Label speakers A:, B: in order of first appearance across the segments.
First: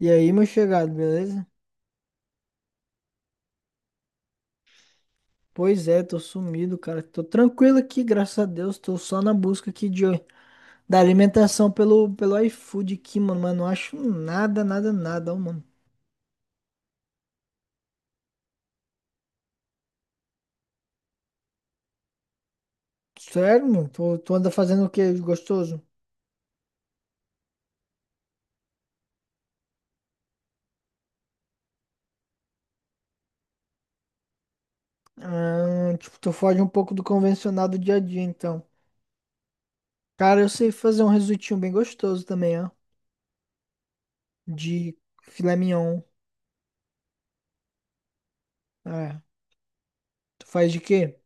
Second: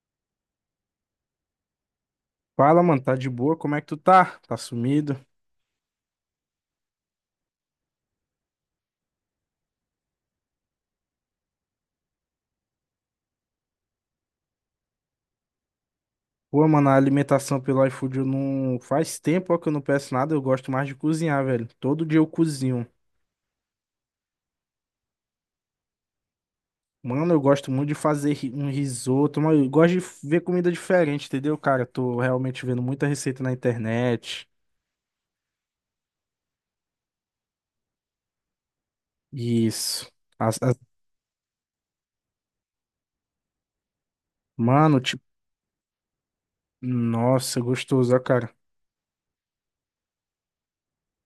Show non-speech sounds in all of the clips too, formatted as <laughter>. A: E aí, meu chegado, beleza?
B: Fala, mano, tá de boa? Como é que tu tá? Tá sumido?
A: Pois é, tô sumido, cara. Tô tranquilo aqui, graças a Deus. Tô só na busca aqui de, da alimentação pelo iFood aqui, mano. Mas não acho nada, nada, nada, ó, mano.
B: Pô, mano, a alimentação pelo iFood eu não. Faz tempo ó, que eu não peço nada, eu gosto mais de cozinhar, velho. Todo dia eu cozinho.
A: Sério, mano? Tu anda fazendo o que de gostoso?
B: Mano, eu gosto muito de fazer um risoto, mano, eu gosto de ver comida diferente, entendeu, cara? Eu tô realmente vendo muita receita na internet.
A: Ah, tipo, tu foge um pouco do convencional do dia a dia, então.
B: Isso.
A: Cara, eu
B: As-
A: sei
B: as-
A: fazer um risotinho bem gostoso também, ó. De
B: Mano, tipo.
A: filé mignon.
B: Nossa, gostoso, ó, cara.
A: É. Tu faz de quê?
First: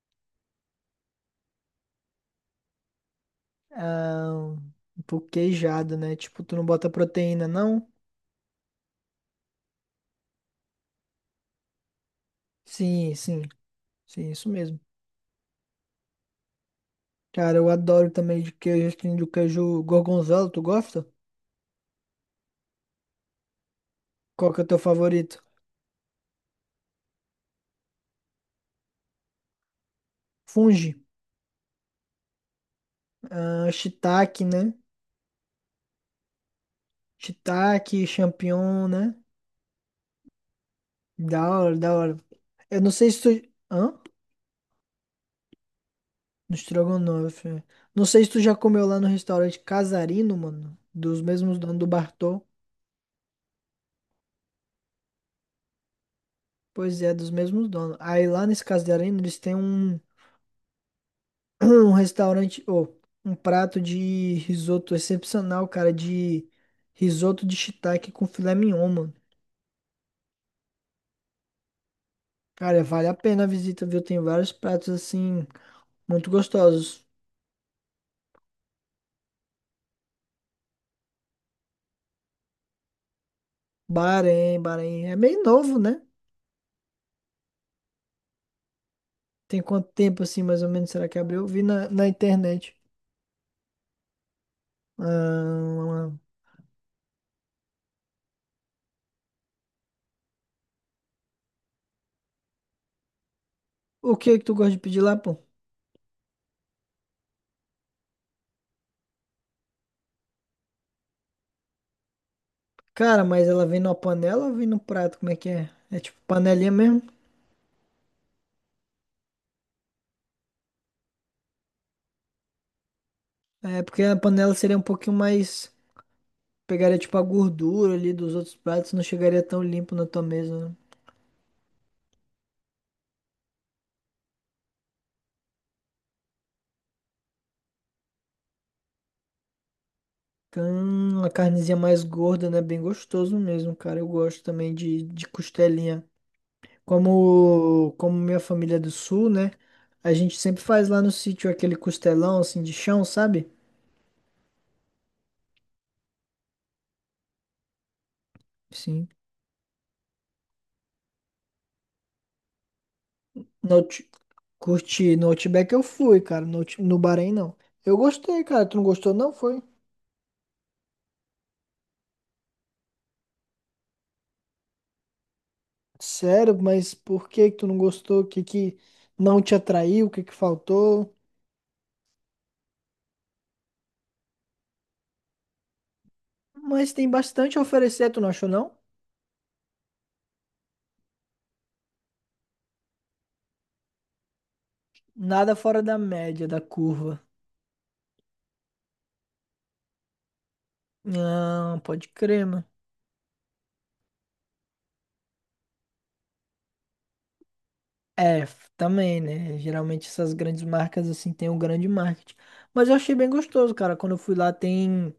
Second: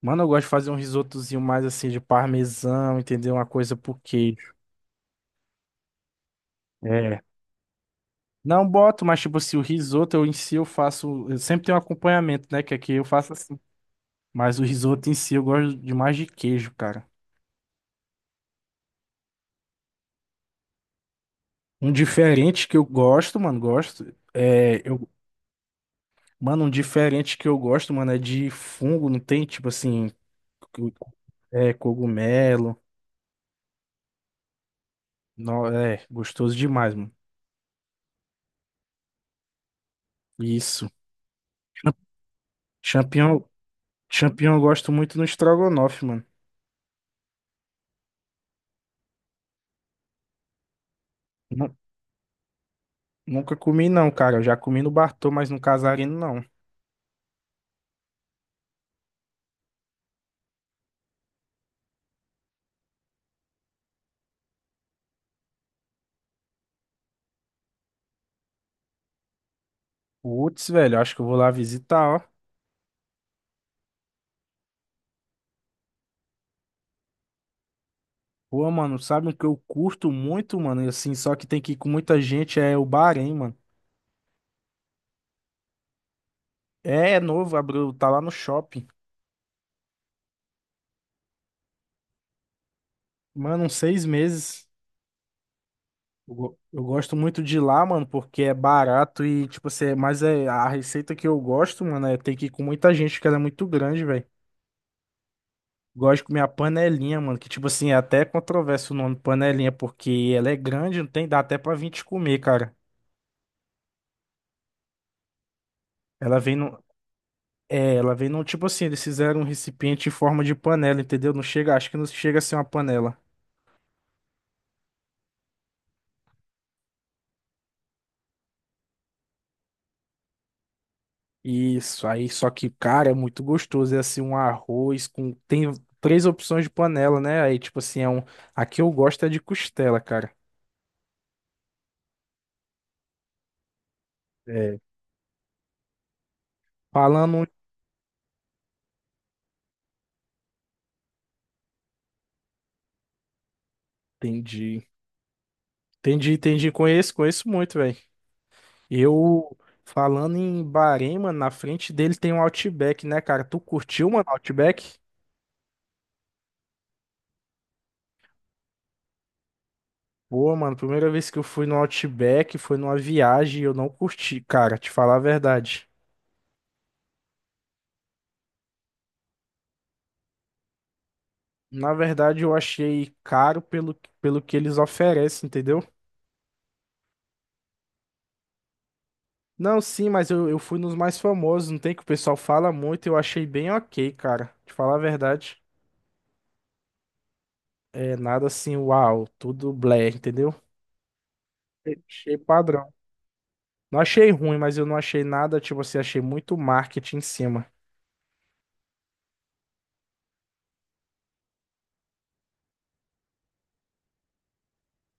B: Mano, eu gosto de fazer um risotozinho mais assim de parmesão, entendeu? Uma coisa por
A: Ah,
B: queijo.
A: um pouco queijado, né? Tipo, tu não bota
B: É.
A: proteína, não?
B: Não boto, mas tipo, se o risoto eu em si eu faço. Eu sempre tenho um acompanhamento, né? Que aqui eu
A: Sim,
B: faço
A: sim.
B: assim.
A: Sim, isso
B: Mas o
A: mesmo.
B: risoto em si eu gosto demais de queijo, cara.
A: Cara, eu adoro também de queijo, tem do queijo gorgonzola, tu gosta?
B: Um diferente que eu gosto, mano, gosto.
A: Qual que é o teu
B: É. Eu,
A: favorito?
B: mano, um diferente que eu gosto, mano, é de fungo, não tem? Tipo assim. co-
A: Fungi.
B: É, cogumelo.
A: Ah, shiitake, né?
B: Não, é, gostoso demais, mano.
A: Shiitake, champignon, né?
B: Isso.
A: Da hora, da
B: Cham-
A: hora. Eu não sei se
B: Champignon,
A: tu... Hã?
B: champignon eu gosto muito no estrogonofe, mano.
A: No estrogonofe. É. Não sei se tu já comeu lá no restaurante Casarino, mano. Dos mesmos
B: Nu-
A: donos do Bartô.
B: Nunca comi, não, cara. Eu já comi no Bartô, mas no Casarino, não.
A: Pois é, dos mesmos donos. Aí lá nesse Casarino, eles têm um... <clears throat> um restaurante, ou um prato de risoto excepcional, cara, de risoto de shiitake com filé mignon, mano.
B: Putz, velho, acho que eu vou lá visitar, ó.
A: Cara, vale a pena a visita, viu? Tem vários pratos assim muito gostosos.
B: Pô, mano, sabe o que eu curto muito, mano? E assim, só que tem que ir com muita gente, é o Bahrein, mano.
A: Bahrein, Bahrein é meio novo, né?
B: É novo, abriu, tá lá no shopping.
A: Tem quanto tempo assim, mais ou menos, será que abriu? Eu vi na internet.
B: Mano, uns 6 meses.
A: Ah,
B: Eu gosto muito de ir lá, mano, porque é barato e, tipo assim, mas é, a receita que eu gosto, mano, é ter que ir com muita gente, porque ela é muito grande,
A: o
B: velho.
A: que que tu gosta de pedir lá, pô?
B: Gosto de comer a panelinha, mano, que, tipo assim, é até controverso o nome panelinha, porque ela é grande, não tem, dá até pra 20 comer, cara.
A: Cara, mas ela vem numa panela ou vem no prato? Como é que é? É tipo
B: Ela vem,
A: panelinha
B: no,
A: mesmo?
B: É, ela vem num tipo assim, eles fizeram um recipiente em forma de panela, entendeu? Não chega, acho que não chega a ser uma panela.
A: É, porque a panela seria um pouquinho mais. Pegaria tipo a gordura ali dos outros pratos, não chegaria tão limpo na tua mesa, né?
B: Isso, aí só que, cara, é muito gostoso. É assim, um arroz com. Tem três opções de panela, né? Aí, tipo assim, é um. A que eu gosto é de costela, cara.
A: Uma carnezinha mais gorda, né? Bem gostoso mesmo, cara. Eu gosto também
B: É.
A: de costelinha.
B: Falando.
A: Como minha família é do sul, né? A gente sempre faz lá no sítio aquele costelão assim de chão, sabe?
B: Entendi. Entendi, entendi. Conheço, conheço muito, velho.
A: Sim.
B: Eu. Falando em Bahrein, mano, na frente dele tem um Outback, né, cara? Tu
A: No, out-
B: curtiu, mano, Outback?
A: Curti. No Outback eu fui, cara. No Bahrein não. Eu gostei, cara. Tu não gostou, não? Foi?
B: Pô, mano, primeira vez que eu fui no Outback foi numa viagem e eu não curti, cara, te falar a verdade.
A: Sério, mas por que que tu não gostou? O que não te atraiu? O que que faltou?
B: Na verdade, eu achei caro pelo que eles oferecem, entendeu?
A: Mas tem bastante a oferecer, tu não achou, não?
B: Não, sim, mas eu, fui nos mais famosos, não tem que o pessoal fala muito, eu achei bem ok, cara. Te falar a
A: Nada
B: verdade,
A: fora da média, da curva.
B: é nada assim, uau, tudo blé, entendeu?
A: Não, pode
B: Achei
A: crer, mano.
B: padrão. Não achei ruim, mas eu não achei nada, tipo assim, achei muito marketing em cima.
A: É, também, né? Geralmente essas grandes marcas, assim, têm um grande marketing. Mas eu achei bem gostoso, cara. Quando eu fui lá, tem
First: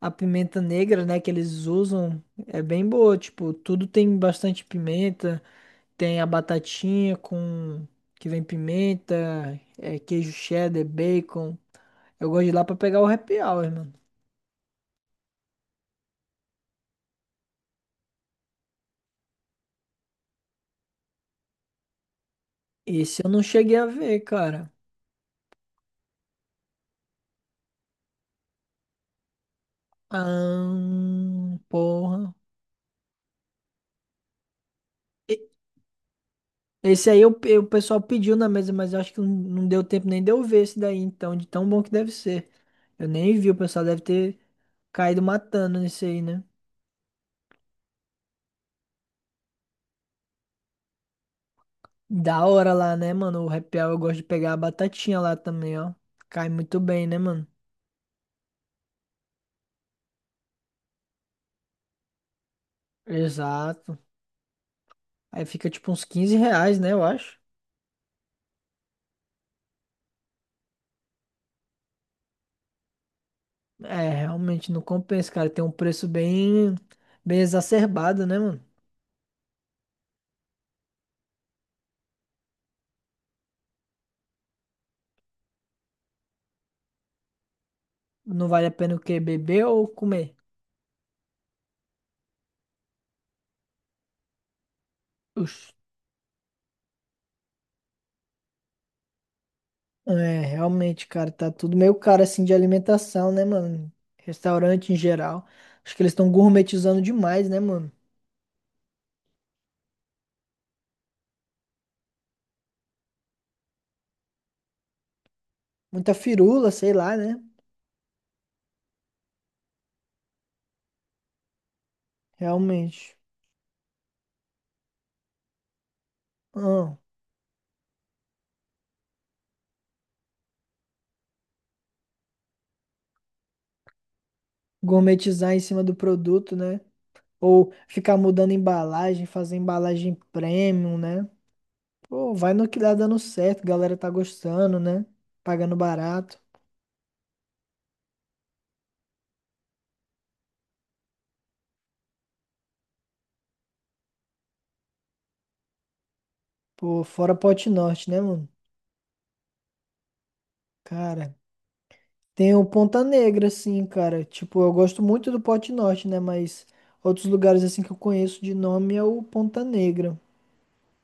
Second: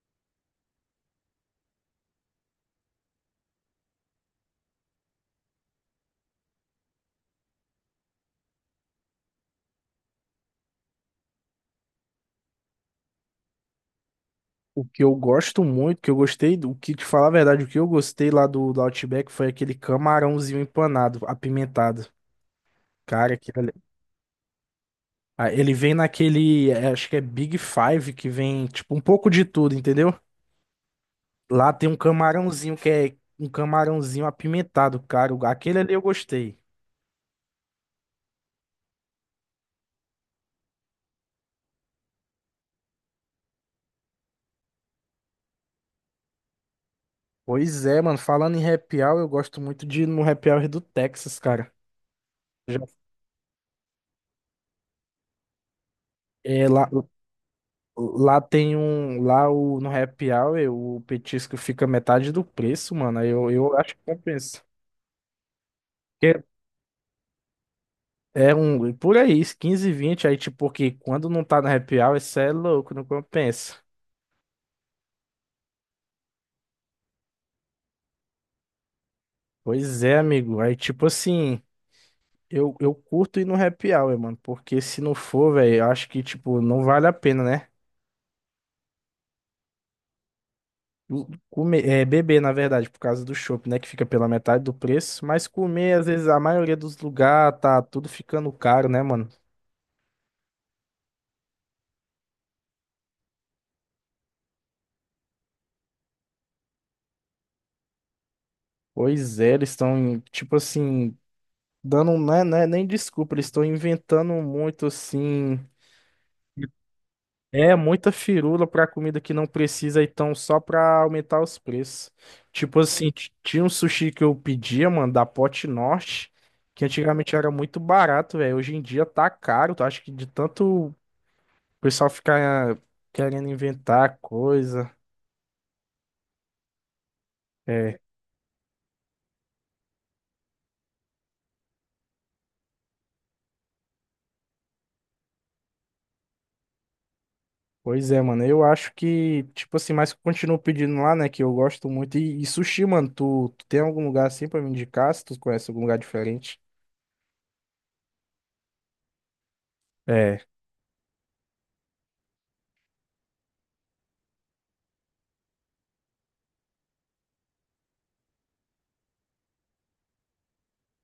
A: a pimenta negra, né? Que eles usam. É bem boa, tipo, tudo tem bastante pimenta. Tem a batatinha com... Que vem pimenta, é, queijo cheddar, bacon. Eu gosto de ir lá pra pegar o happy hour, mano.
B: O que eu gosto muito, que eu gostei, do o que te falar a verdade, o que eu gostei lá do, Outback foi aquele camarãozinho empanado, apimentado.
A: Esse eu
B: Cara,
A: não
B: aquilo ali-
A: cheguei a ver, cara.
B: Ah, ele vem naquele, é, acho que é Big Five, que vem, tipo, um pouco de tudo, entendeu?
A: Ah,
B: Lá tem um
A: porra.
B: camarãozinho que é um camarãozinho apimentado, cara.
A: E-
B: Aquele ali eu gostei.
A: Esse aí o pessoal pediu na mesa, mas eu acho que não deu tempo nem de eu ver esse daí, então, de tão bom que deve ser. Eu nem vi, o pessoal deve ter caído matando nesse aí, né?
B: Pois é, mano, falando em happy hour, eu gosto muito de ir no happy hour do Texas, cara.
A: Da hora
B: Já,
A: lá, né, mano? O repel eu gosto de pegar a batatinha lá também, ó. Cai
B: é
A: muito
B: lá,
A: bem, né, mano?
B: Lá Tem um. No Happy Hour, o petisco fica metade do preço, mano. Aí eu acho
A: Exato.
B: que compensa.
A: Aí fica tipo uns 15
B: Porque
A: reais, né, eu acho.
B: é um. Por aí, 15, 20 Aí, tipo, porque quando não tá no Happy Hour, isso é louco, não compensa.
A: É, realmente não compensa, cara. Tem um preço bem, bem exacerbado, né, mano?
B: Pois é, amigo. Aí, tipo assim. eu curto ir no Happy Hour, mano. Porque se não for, velho, eu acho que, tipo, não vale a pena, né?
A: Não vale a pena o quê? Beber ou comer?
B: Comer, é, beber, na verdade, por causa do chopp, né? Que fica pela metade do preço. Mas
A: Oxe.
B: comer, às vezes, a maioria dos lugares tá tudo ficando caro, né, mano?
A: É, realmente, cara, tá tudo meio caro assim de alimentação, né, mano? Restaurante em geral. Acho que eles estão gourmetizando demais, né, mano?
B: Pois é, eles estão, tipo assim, dando, né, nem desculpa, eles estão inventando muito, assim,
A: Muita firula, sei lá, né?
B: é, muita firula pra comida que não precisa, então, só pra aumentar os preços. Tipo assim,
A: Realmente.
B: tinha um sushi que eu pedia, mano, da Pote Norte, que
A: Ah,
B: antigamente era muito barato, velho, hoje em dia tá caro, eu acho que de tanto o pessoal ficar querendo inventar coisa,
A: gourmetizar em cima do produto, né? Ou
B: é,
A: ficar mudando embalagem, fazer embalagem premium, né? Pô, vai no que dá dando certo, a galera tá gostando, né? Pagando barato.
B: Pois é, mano. Eu acho que, tipo assim, mas continuo pedindo lá, né? Que eu gosto muito. E sushi, mano, tu tem algum lugar assim pra me indicar? Se tu conhece algum lugar diferente?
A: Pô, fora Pote Norte, né, mano?
B: É.
A: Cara. Tem o Ponta Negra, assim, cara. Tipo, eu gosto muito do Pote Norte, né? Mas outros lugares, assim, que eu conheço de nome é o Ponta Negra.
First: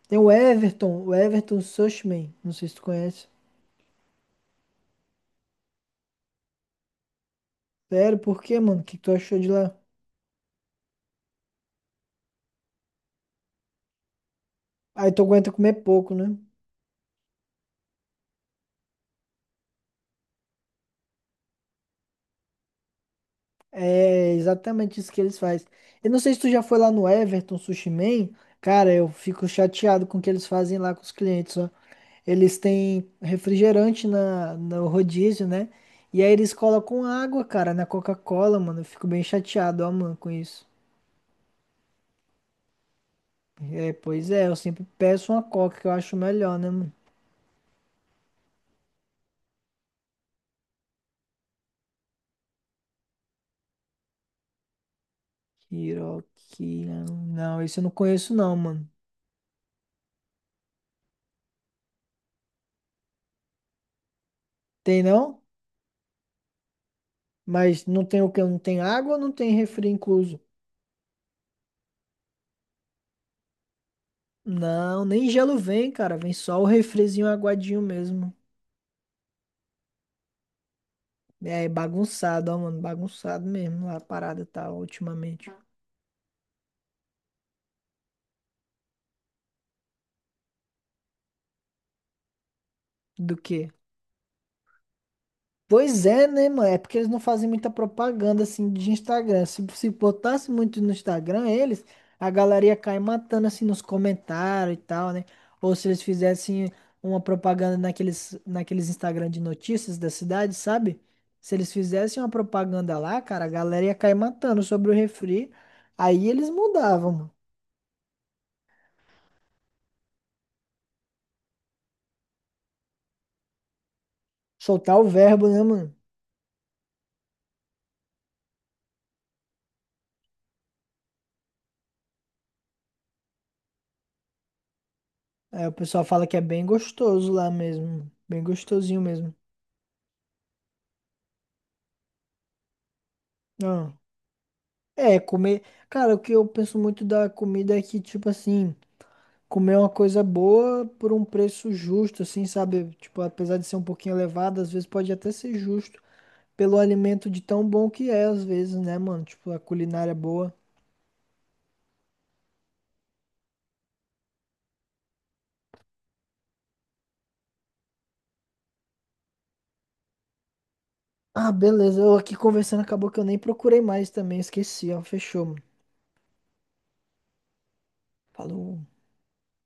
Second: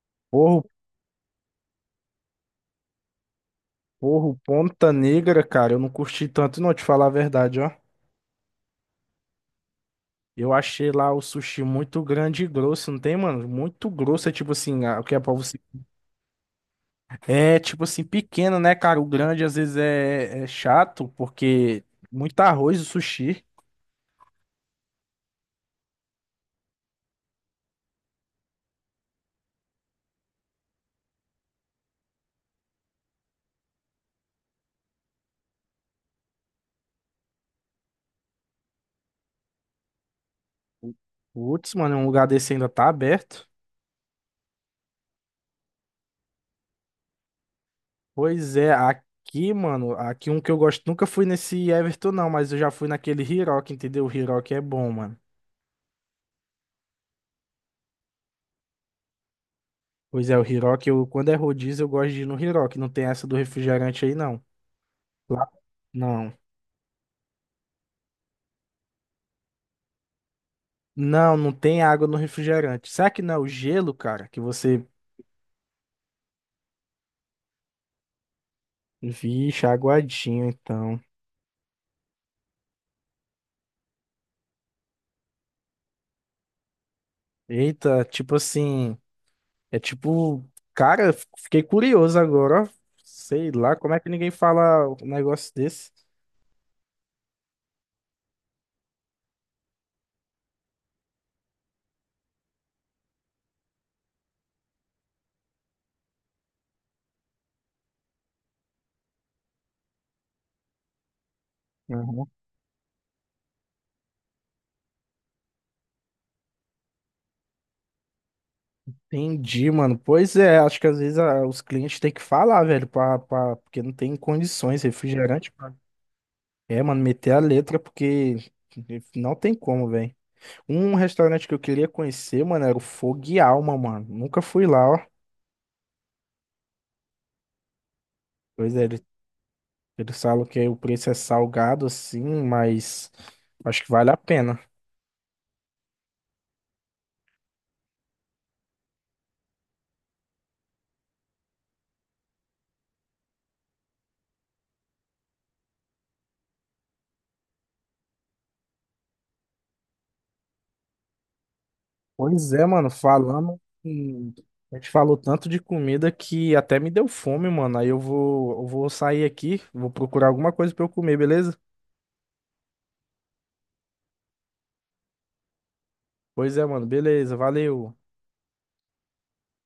A: Tem
B: Porro,
A: O Everton Sushman. Não sei se tu conhece.
B: porro, Ponta Negra, cara. Eu não curti tanto, não, te falar a verdade, ó.
A: Sério, por quê, mano? O que que tu achou de lá?
B: Eu achei lá o sushi muito grande e grosso, não tem, mano? Muito grosso, é tipo assim, ah, o
A: Aí
B: que é
A: tu
B: pra
A: aguenta
B: você.
A: comer pouco, né?
B: É tipo assim, pequeno, né, cara? O grande às vezes é chato, porque muito arroz o sushi.
A: É exatamente isso que eles fazem. Eu não sei se tu já foi lá no Everton Sushi Man. Cara, eu fico chateado com o que eles fazem lá com os clientes, ó. Eles têm refrigerante no rodízio, né? E aí eles colocam água, cara, na Coca-Cola, mano. Eu fico bem chateado, ó, mano, com isso.
B: Putz, mano, um lugar desse ainda tá aberto.
A: É, pois é, eu sempre peço uma Coca que eu acho melhor, né, mano?
B: Pois é, aqui, mano, aqui um que eu gosto, nunca fui nesse Everton não, mas eu já fui naquele Hirock, entendeu? O Hirock é bom, mano.
A: Kiroki. Não, esse eu não conheço, não, mano.
B: Pois é, o Hirock, eu, quando é rodízio, eu gosto de ir no Hirock, não tem essa do refrigerante aí não.
A: Tem não?
B: Lá, não.
A: Mas não tem o quê? Não tem água ou não tem refri incluso?
B: Não, não tem água no refrigerante. Será que não é o gelo, cara? Que você,
A: Não, nem gelo vem, cara. Vem só o refrizinho aguadinho mesmo.
B: vixe, aguadinho, então.
A: É bagunçado, ó, mano. Bagunçado mesmo. A parada tá ultimamente.
B: Eita, tipo assim, é tipo, cara, eu fiquei curioso agora, ó.
A: Do
B: Sei
A: quê?
B: lá, como é que ninguém fala um negócio desse?
A: Pois é, né, mano? É porque eles não fazem muita propaganda assim de Instagram. Se botasse muito no Instagram, eles, a galera ia cair matando assim nos comentários e tal, né? Ou se eles fizessem uma propaganda naqueles Instagram de notícias da cidade, sabe? Se eles fizessem uma propaganda lá, cara, a galera ia cair matando sobre o refri. Aí eles mudavam, mano.
B: Entendi, mano. Pois é, acho que às vezes ah, os clientes têm que falar, velho, porque não tem condições,
A: Soltar o verbo,
B: refrigerante.
A: né, mano?
B: É, mano, meter a letra porque não tem como, velho. Um restaurante que eu queria conhecer, mano, era o Fogo e Alma, mano. Nunca fui lá, ó.
A: Aí o pessoal fala que é bem gostoso lá mesmo. Bem
B: Pois é,
A: gostosinho
B: ele-
A: mesmo.
B: eles falam que o preço é salgado, assim, mas acho que
A: Ah.
B: vale a pena.
A: É, comer. Cara, o que eu penso muito da comida é que, tipo assim, comer é uma coisa boa por um preço justo, assim, sabe? Tipo, apesar de ser um pouquinho elevado, às vezes pode até ser justo pelo alimento de tão bom que é, às vezes, né, mano? Tipo, a culinária é boa.
B: Pois é, mano, a gente falou tanto de comida que até me deu fome, mano. Aí eu vou sair aqui, vou procurar alguma coisa pra eu comer,
A: Ah,
B: beleza?
A: beleza. Eu aqui conversando, acabou que eu nem procurei mais também, esqueci, ó. Fechou, mano.
B: Pois é, mano, beleza, valeu.
A: Falou.